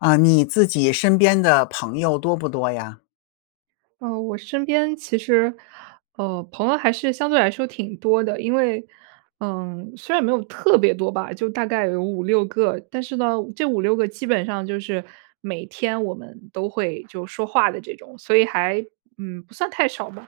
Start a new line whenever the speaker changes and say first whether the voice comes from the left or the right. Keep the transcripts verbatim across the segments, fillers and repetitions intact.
left: 啊，你自己身边的朋友多不多呀？
right: 呃，我身边其实，呃，朋友还是相对来说挺多的，因为，嗯，虽然没有特别多吧，就大概有五六个。但是呢，这五六个基本上就是每天我们都会就说话的这种，所以还，嗯，不算太少吧。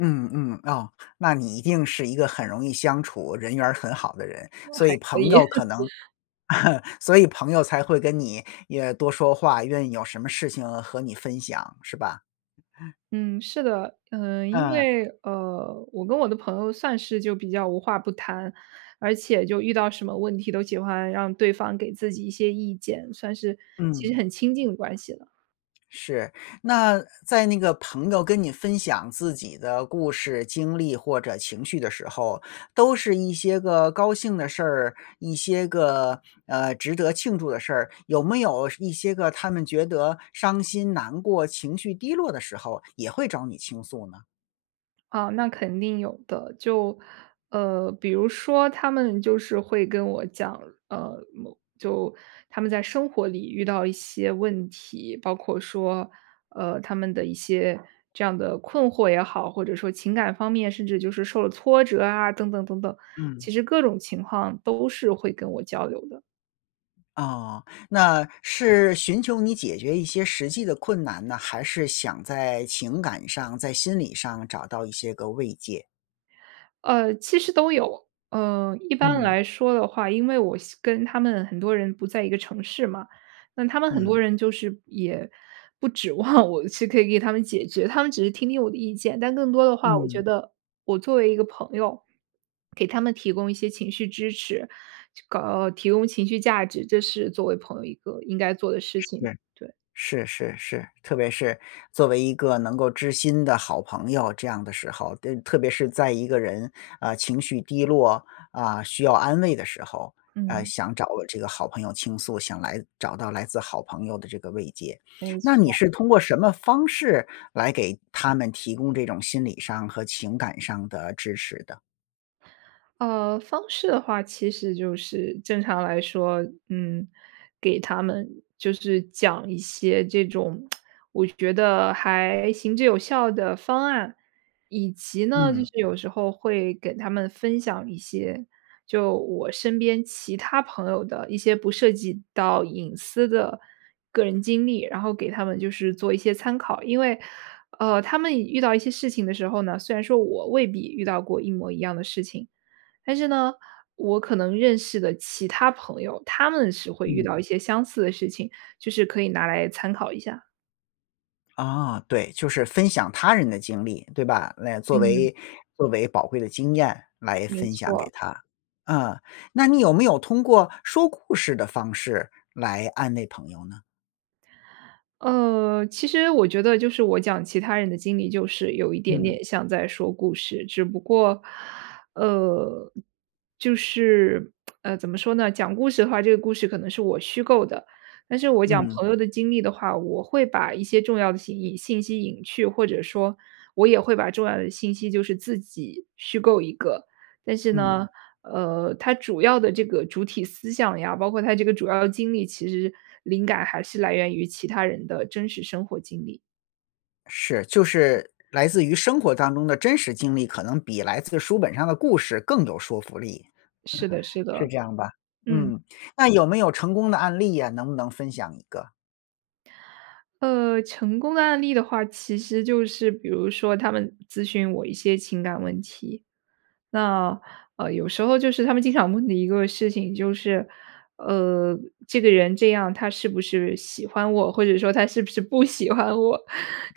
left: 嗯嗯，哦，那你一定是一个很容易相处，人缘儿很好的人。所
right: 还
left: 以
right: 可
left: 朋
right: 以。
left: 友可能 所以朋友才会跟你也多说话，愿意有什么事情和你分享，是吧？
right: 嗯，是的，呃，因
left: 呃。
right: 为，呃，我跟我的朋友算是就比较无话不谈，而且就遇到什么问题，都喜欢让对方给自己一些意见，算是其实
left: 嗯。
right: 很亲近的关系了。
left: 是，那在那个朋友跟你分享自己的故事、经历或者情绪的时候，都是一些个高兴的事儿，一些个，呃，值得庆祝的事儿，有没有是一些个他们觉得伤心、难过、情绪低落的时候也会找你倾诉呢？
right: 啊，那肯定有的。就，呃，比如说他们就是会跟我讲，呃，某就他们在生活里遇到一些问题，包括说，呃，他们的一些这样的困惑也好，或者说情感方面，甚至就是受了挫折啊等等等等，
left: 嗯。
right: 其实各种情况都是会跟我交流的。
left: 哦，那是寻求你解决一些实际的困难呢，还是想在情感上、在心理上找到一些个慰藉？
right: 呃，其实都有，呃，一般
left: 嗯。
right: 来说的话，因为我现跟他们很多人不在一个城市嘛，那他们很多
left: 嗯。
right: 人就是也不指望我是可以给他们解决，他们只是听听我的意见，但更多的话我觉
left: 嗯。
right: 得我作为一个朋友，给他们提供一些情绪支持，就搞提供情绪价值，这是作为朋友一个应该做的事
left: 是，
right: 情，对。
left: 是是是，特别是作为一个能够知心的好朋友，这样的时候，的特别是在一个人，呃，情绪低落，啊，需要安慰的时候，呃，
right: 嗯。
left: 想找个这个好朋友倾诉，想来找到来自好朋友的这个慰藉。
right: 没
left: 那你
right: 错。
left: 是通过什么方式来给他们提供这种心理上和情感上的支持的？
right: 呃，方式的话，其实就是正常来说，嗯，给他们就是讲一些这种 我觉得还行之有效的方案。以及呢，就
left: 嗯。
right: 是有时候会给他们分享一些，就我身边其他朋友的一些不涉及到隐私的个人经历，然后给他们就是做一些参考。因为，呃，他们以遇到一些事情的时候呢，虽然说我未必遇到过一模一样的事情。但是呢，我可能认识的其他朋友，他们是会遇
left: 嗯。
right: 到一些相似的事情，就是可以拿来参考一下。
left: 啊，对。就是分享他人的经历，对吧？来作
right: 嗯。
left: 为作为宝贵的经验来
right: 没
left: 分享给
right: 错。
left: 他。嗯，那你有没有通过说故事的方式来安慰朋友呢？
right: 呃，其实我觉得就是我讲其他人的经历就是有一点
left: 嗯。
right: 点像在说故事。只不过，呃，就是，呃，怎么说呢？讲故事的话，这个故事可能是我虚构的。但是我讲
left: 嗯。
right: 朋友的经历的话，我会把一些重要的信信息隐去，或者说我也会把重要的信息就是自己虚构一个。但是呢，
left: 嗯。
right: 呃，它主要的这个主体思想呀，包括它这个主要经历，其实灵感还是来源于其他人的真实生活经历。
left: 是，就是来自于生活当中的真实经历，可能比来自书本上的故事更有说服力，
right: 是的是
left: 是
right: 的。
left: 这样吧？
right: 嗯。
left: 嗯，那有没有成功的案例呀，能不能分享一个？
right: 呃，成功的案例的话，其实就是比如说他们咨询我一些情感问题。那，呃，有时候就是他们经常问的一个事情，就是，呃，这个人这样他是不是喜欢我，或者说他是不是不喜欢我，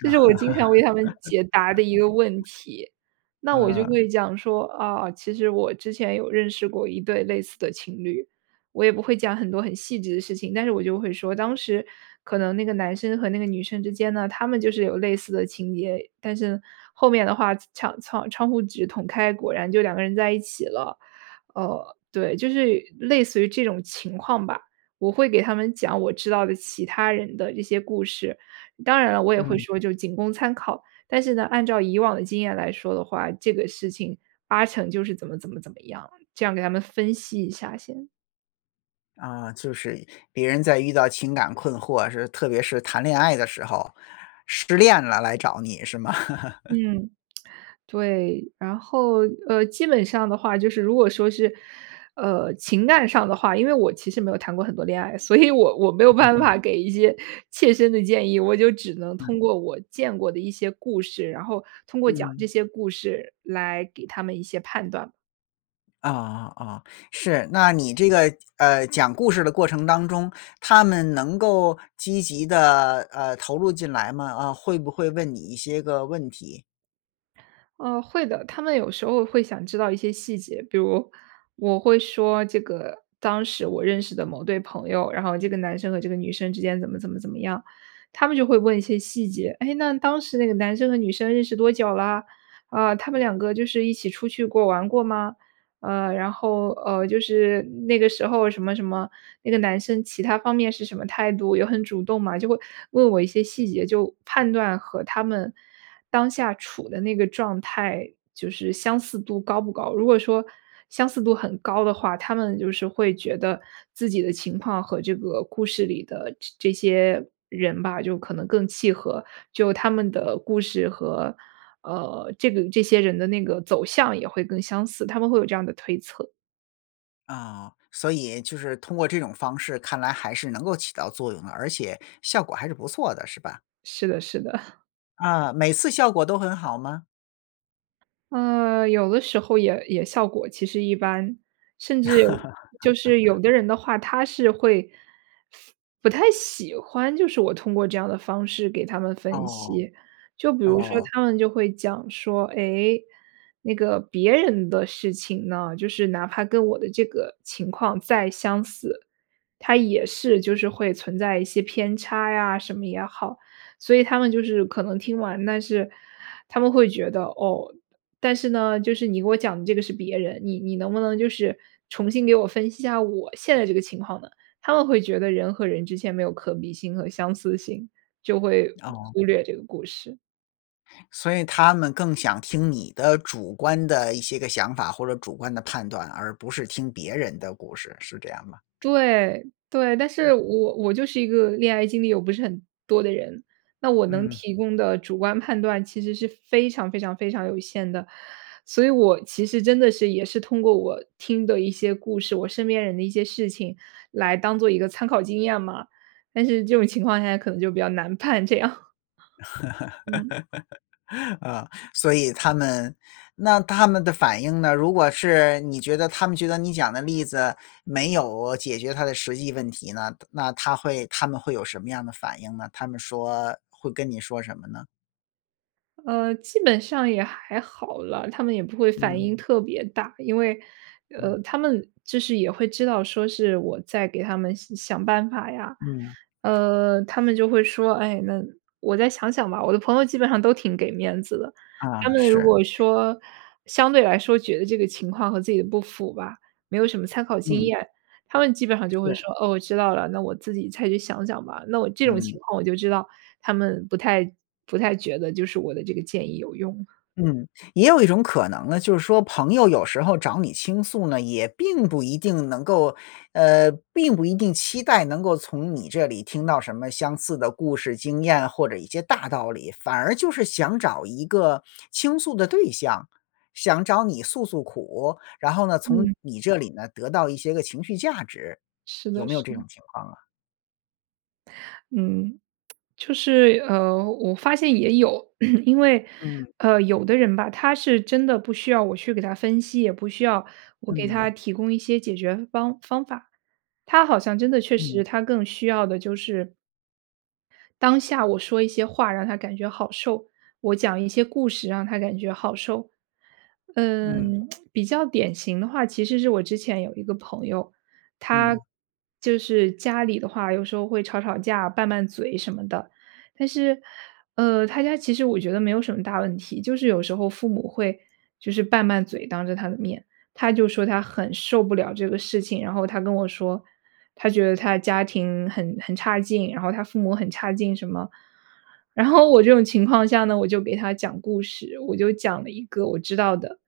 right: 这是我经常为他们解答的一个问 题。那我就
left: 嗯。
right: 会讲说：“啊，其实我之前有认识过一对类似的情侣。”我也不会讲很多很细致的事情，但是我就会说：“当时可能那个男生和那个女生之间呢，他们就是有类似的情节，但是后面的话场窗窗户纸捅开，果然就两个人在一起了。”呃，对，就是类似于这种情况吧，我会给他们讲我知道的其他人的这些故事。当然了，我也会
left: 嗯。
right: 说就仅供参考。但是呢，按照以往的经验来说的话，这个事情八成就是怎么怎么怎么样，这样给他们分析一下先。
left: 啊，就是别人在遇到情感困惑，是，特别是谈恋爱的时候，失恋了来找你是吗？
right: 嗯，对。然后，呃，基本上的话就是如果说是，呃，情感上的话，因为我其实没有谈过很多恋爱，所以我我没有
left: 嗯
right: 办
left: 嗯。
right: 法给一些切身的建议，我就只能
left: 嗯。
right: 通过我见过的一些故事，然后通过讲
left: 嗯。
right: 这些故事来给他们一些判断。
left: 哦，哦，是。那你这个，呃，讲故事的过程当中，他们能够积极地，呃，投入进来吗？啊，会不会问你一些个问题？
right: 啊，会的。他们有时候会想知道一些细节，比如我会说这个，当时我认识的某对朋友，然后这个男生和这个女生之间怎么怎么怎么样。他们就会问一些细节：“诶，那当时那个男生和女生认识多久啦？啊，他们两个就是一起出去过，玩过吗？”呃，然后，呃，就是那个时候什么什么，“那个男生其它方面是什么态度，有很主动吗？”就会问我一些细节，就判断和他们当下处的那个状态，就是相似度高不高。如果说相似度很高的话，他们就是会觉得自己的情况和这个故事里的这这些人吧，就可能更契合，就他们的故事和，呃，这个这些人的那个走向也会更相似，他们会有这样的推测。
left: 啊，所以就是通过这种方式看来还是能够起到作用的，而且效果还是不错的是吧？
right: 是的是的。
left: 啊，每次效果都很好吗？
right: 呃，有的时候也也效果其实一般。甚至就是有的人 的话，他是会，不太喜欢就是我通过这样的方式给他们分
left: 哦，
right: 析。就比如说
left: 哦。
right: 他们就会讲说，哎，那个别人的事情呢，就是哪怕跟我的这个情况再相似，它也是就是会存在一些偏差呀，什么也好。所以他们就是可能听完，但是，他们会觉得，哦，但是呢，就是你给我讲的这个是别人，你你能不能就是重新给我分析一下我现在这个情况呢？他们会觉得人和人之间没有可比性和相似性，就会
left: 哦。
right: 忽略这个故事。
left: 所以他们更想听你的主观的一些个想法或者主观的判断，而不是听别人的故事，是这样吗？
right: 对，对。但
left: 嗯。
right: 是我我就是一个恋爱经历又不是很多的人，那我能
left: 嗯。
right: 提供的主观判断其实是非常非常非常有限的。所以我其实真的是也是通过我听的一些故事，我身边人的一些事情，来当做一个参考经验嘛，但是这种情况下可能就比较难判这样。嗯。
left: 呃，所以他们，那他们的反应呢？如果是你觉得他们觉得你讲的例子没有解决他的实际问题呢？那他会他们会有什么样的反应呢？他们说会跟你说什么呢？
right: 呃，基本上也还好啦，他们也不会反
left: 嗯。
right: 应特别大。因为
left: 嗯。
right: 呃，他们就是也会知道说是我在给他们想想办法呀，
left: 嗯。
right: 呃，他们就会说，哎，那我再想想吧，我的朋友基本上都挺给面子的。
left: 啊，
right: 他们如
left: 是。
right: 果说相对来说觉得这个情况和自己的不符吧，没有什么参考经
left: 嗯。
right: 验，他们基本上就会说：
left: 是。
right: “哦，我知道了，那我自己再去想想吧。”那我这种
left: 嗯。
right: 情况我就知道他们不太不太觉得就是我的这个建议有用。
left: 嗯，也有一种可能呢，就是说朋友有时候找你倾诉呢，也并不一定能够呃，并不一定期待能够从你这里听到什么相似的故事经验，或者一些大道理，反而就是想找一个倾诉的对象，想找你诉诉苦，然后呢，从
right: 嗯。
left: 你这里呢得到一些个情绪价值。
right: 是
left: 有
right: 的
left: 没有
right: 是
left: 这
right: 的。
left: 种情况啊？
right: 嗯，就是呃，我发现也有。因为
left: 嗯。
right: 呃，有的人吧，他是真的不需要我去给他分析，也不需要我给他
left: 嗯。
right: 提供一些解决方方法。他好像真的确
left: 嗯。
right: 实他更需要的就是当下我说一些话让他感觉好受、我讲一些故事让他感觉好受。
left: 嗯。
right: 嗯，比较典型的话其实是我之前有一个朋友，他
left: 嗯。
right: 就是家里的话有时候会吵吵架，拌拌嘴什么的，但是呃，他家其实我觉得没有什么大问题，就是有时候父母会就是拌拌嘴当着他的面，他就说他很受不了这个事情，然后他跟我说，他觉得他的家庭很很差劲，然后他父母很差劲什么。然后我这种情况下呢，我就给他讲故事。我就讲了一个我知道的，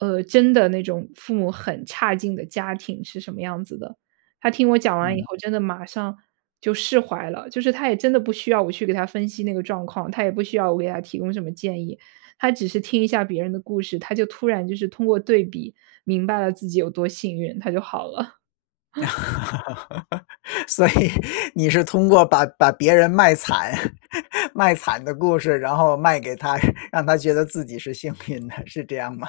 right: 呃，真的那种父母很差劲的家庭是什么样子的，他听我讲完以
left: 嗯。
right: 后真的马上就释怀了。就是他也真的不需要我去给他分析那个状况，他也不需要我给他提供什么建议。他只是听一下别人的故事，他就突然就是通过对比明白了自己有多幸运，他就好了。
left: 所以你是通过把把别人卖惨，卖惨的故事，然后卖给他，让他觉得自己是幸运的，是这样吗？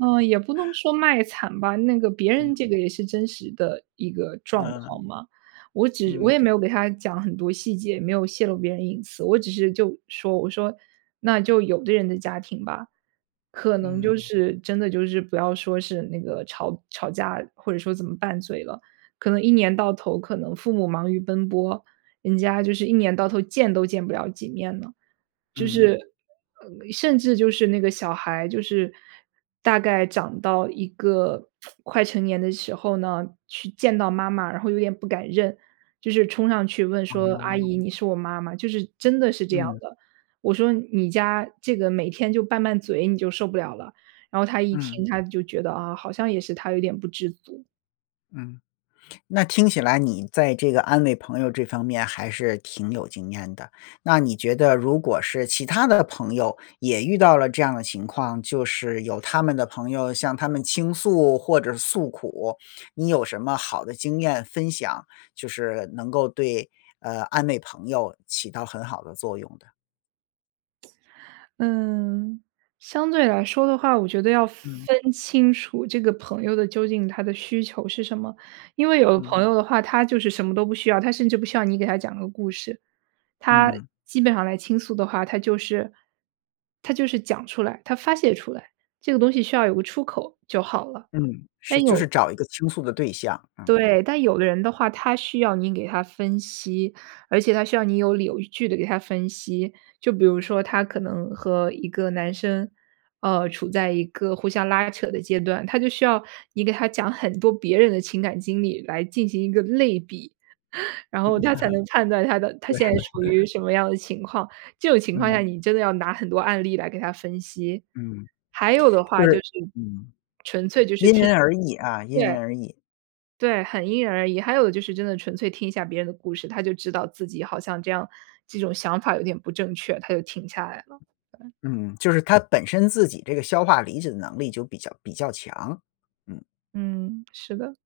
right: 呃，也不能 说卖惨吧。那个别
left: 嗯。
right: 人这个也是真实的一个状
left: 嗯。
right: 况嘛，我只我
left: 嗯。
right: 也没有给他讲很多细节，也没有泄露别人隐私。我只是就说我说那就有的人的家庭吧，可能就
left: 嗯。
right: 是真的就是不要说是那个吵吵架或者说怎么拌嘴了，可能一年到头可能父母忙于奔波，人家就是一年到头见都见不了几面了。就
left: 嗯。
right: 是甚至就是那个小孩，就是大概长到一个 快成年的时候呢，去见到妈妈，然后有点不敢认，就是冲上去问说阿
left: 哦。
right: 姨，你是我妈吗？就是真的是这样
left: 嗯。
right: 的。我说你家这个每天就拌拌嘴，你就受不了了。然后他一
left: 嗯。
right: 听他就觉得啊，好像也是他有点不知足。
left: 嗯。那听起来你在这个安慰朋友这方面还是挺有经验的。那你觉得如果是其他的朋友也遇到了这样的情况，就是有他们的朋友向他们倾诉或者诉苦，你有什么好的经验分享，就是能够对呃，安慰朋友起到很好的作用的？
right: 嗯，相对来说的话，我觉得要
left: 嗯。
right: 分清楚这个朋友的究竟他的需求是什么。因为有的朋
left: 嗯。
right: 友的话，他就是什么都不需要，他甚至不需要你给他讲个故事。他
left: 嗯。
right: 基本上来倾诉的话，他就是他就是讲出来、他发泄出来，这个东西需要有个出口就好了。
left: 嗯，是。
right: 但
left: 就是
right: 有
left: 找一个倾诉的对象，嗯。
right: 对。但有的人的话，他需要你给他分析，而且他需要你有理有据地给他分析。就比如说她可能和一个男生，呃，处在一个互相拉扯的阶段，她就需要你给她讲很多别人的情感经历来进行一个类比。然
left: 嗯。
right: 后她才能判断她 的她
left: 对。
right: 现在属于什么 样的情况，这种情况下
left: 嗯。
right: 你真的要拿很多案例来给她分析。
left: 嗯，
right: 还有的话
left: 就
right: 就是
left: 是。嗯
right: 纯粹就是
left: 因
right: 听。
left: 人而异啊，因
right: 对，
left: 人而异。
right: 对，很因人而异。还有就是真的纯粹听一下别人的故事，他就知道自己好像这样这种想法有点不正确，他就停下来了。对。
left: 嗯，就是他本身自己这个消化理解的能力就比较比较强，嗯。
right: 嗯，是的。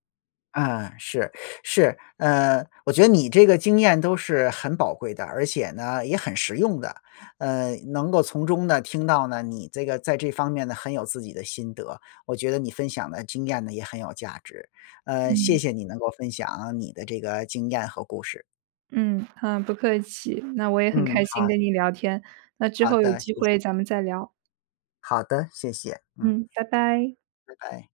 left: 啊，是是。呃，我觉得你这个经验都是很宝贵的，而且呢也很实用的。呃，能够从中呢听到呢你这个在这方面呢很有自己的心得。我觉得你分享的经验呢也很有价值。呃，谢
right: 嗯。
left: 谢你能够分享你的这个经验和故事。
right: 嗯，好，不客气。那我也很
left: 嗯，
right: 开心
left: 好。
right: 跟你聊天，那之
left: 好
right: 后有
left: 的，谢
right: 机
left: 谢。
right: 会咱们再聊。
left: 好的，谢谢。嗯。
right: 嗯，拜拜。
left: 拜拜。